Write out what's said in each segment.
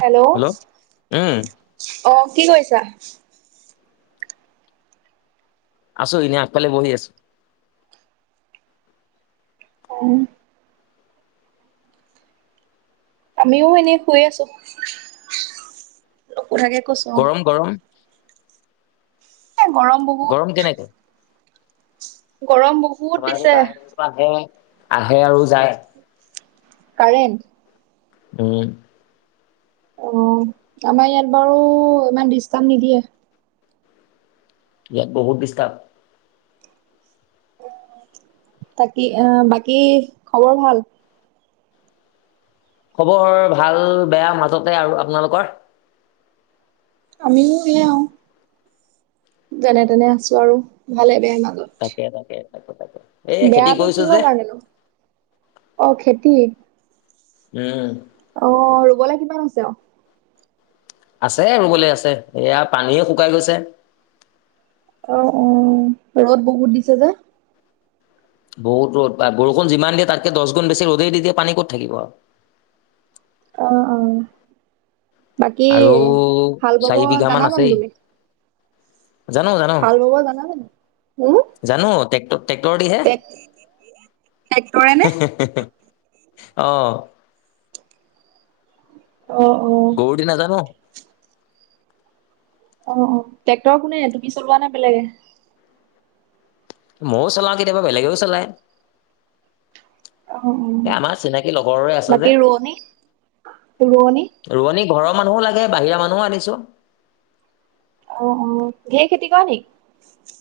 Hello! উম অঁ কি কৰিছা? আছো। এনেই আগফালে বহি আছো। অঁ। আমিও এনেই ফুৰি আছো। নোসোধাকে। গৰম, গৰম? এ গৰম বহুত। গৰম বহু আমাৰো কাৰেণ্টো আহে আহে আৰু যায়। কাৰেণ্ট? ওঁ। অঁ আমাৰ ইয়াত বাৰু ইমান দিষ্টাৰ্ব নিদিয়ে। ইয়াত বহুত ডিষ্টাৰ্ব। তাকি আ -বাকী খবৰ ভাল? খবৰ ভাল, বেয়া মাজতে আৰু আপোনালোকৰ? আমিও সেইয়ে আও। যেনে -তেনে আছো আৰু ভালে বেয়াই মাজত। তাকে, তাকে। তাকে, তাকে। এই খেতি বেয়াটো কৰিছো কিহৰ যে কাৰণেনো? অঁ খেতি। উম। অঁ - ৰুবলে কিমান আছে আও? আছে ৰুবলে আছে এয়া পানীয়ে শুকাই গৈছে। অঁ, অঁ ৰ'দ বহুত দিছে যে। বহুত ৰ'দ বা- বৰষুণ যিমান দিয়ে তাত্কে দশ গুণ বেছি ৰ'দে দি দিয়ে পানী ক'ত থাকিব আও। অঁ, অঁ। বাকী আৰু হালবাব চাৰি বিঘা মান জানা জানো আছেই তুমি? জানো জানো। হালবাব জানা জানো? হুঁহ্ জানো টেক্ট ট্ৰেক্টৰদিহে। হেঁহ্, ট্ৰেক্টৰে নে? হেঁহ্ হেঁহ্ হেঁহ্ অঁ। অঁ, অঁ। গৰুৰ দি নাজানো। অ, অ, ট্ৰেক্টৰ কোনে তুমি চলোৱা নে বেলেগে? ময়ো চলাওঁ কেতিয়াবা বেলেগেও চলায়। অ', অ', এই আমাৰ চিনাকী লগৰৰে আছে যে। ৰুৱনি ৰুৱনি ঘৰ মানুহো লাগে বাহিৰা মানুহো আনিছো। অ, অ, ঘেৰ খেতি কৰা নেকি?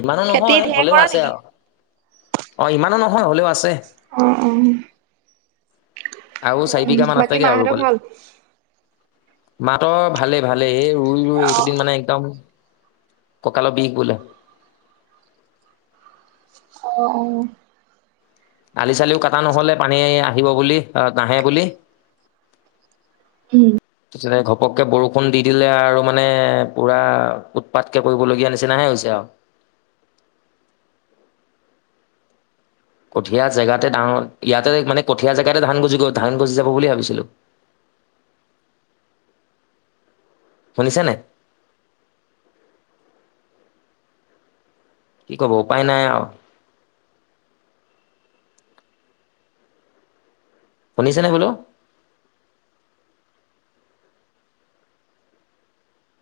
ইমানো খেতি নহয়, ঢেৰ হ'লেও কৰা আছে নেকি? আৰু, অ, ইমানো নহয় হ'লেও আছে। অ', অ' আৰু চাৰি উম, বিঘামান বাকী আছেগে আৰু মাহঁতৰ ৰুবলে। ভাল? মাহঁতৰ ভালে-ভালে এই ৰুই-ৰুই অ', এইকেইদিন মানে একদম ককালো বিষ বোলে। অঁ, অঁ আলি-চালিও কাটা নহলে পানী আহিব বুলি আ নাহে বুলি। উম তাৰপিছতে ঘপককে বৰষুণ দি দিলে আৰু মানে পুৰা উৎপাত কৰিবলগীয়া নিচিনাহে হৈছে আৰু। কঠীয়া জেগাতে ডাঙৰ ইয়াতে মানে কঠীয়া জেগাতে ধান গজি গল ধান গজি যাব বুলি ভাবিছিলো। শুনিছে নে? কি কব উপায় নাই আৰু। শুনিছেনে বোলো?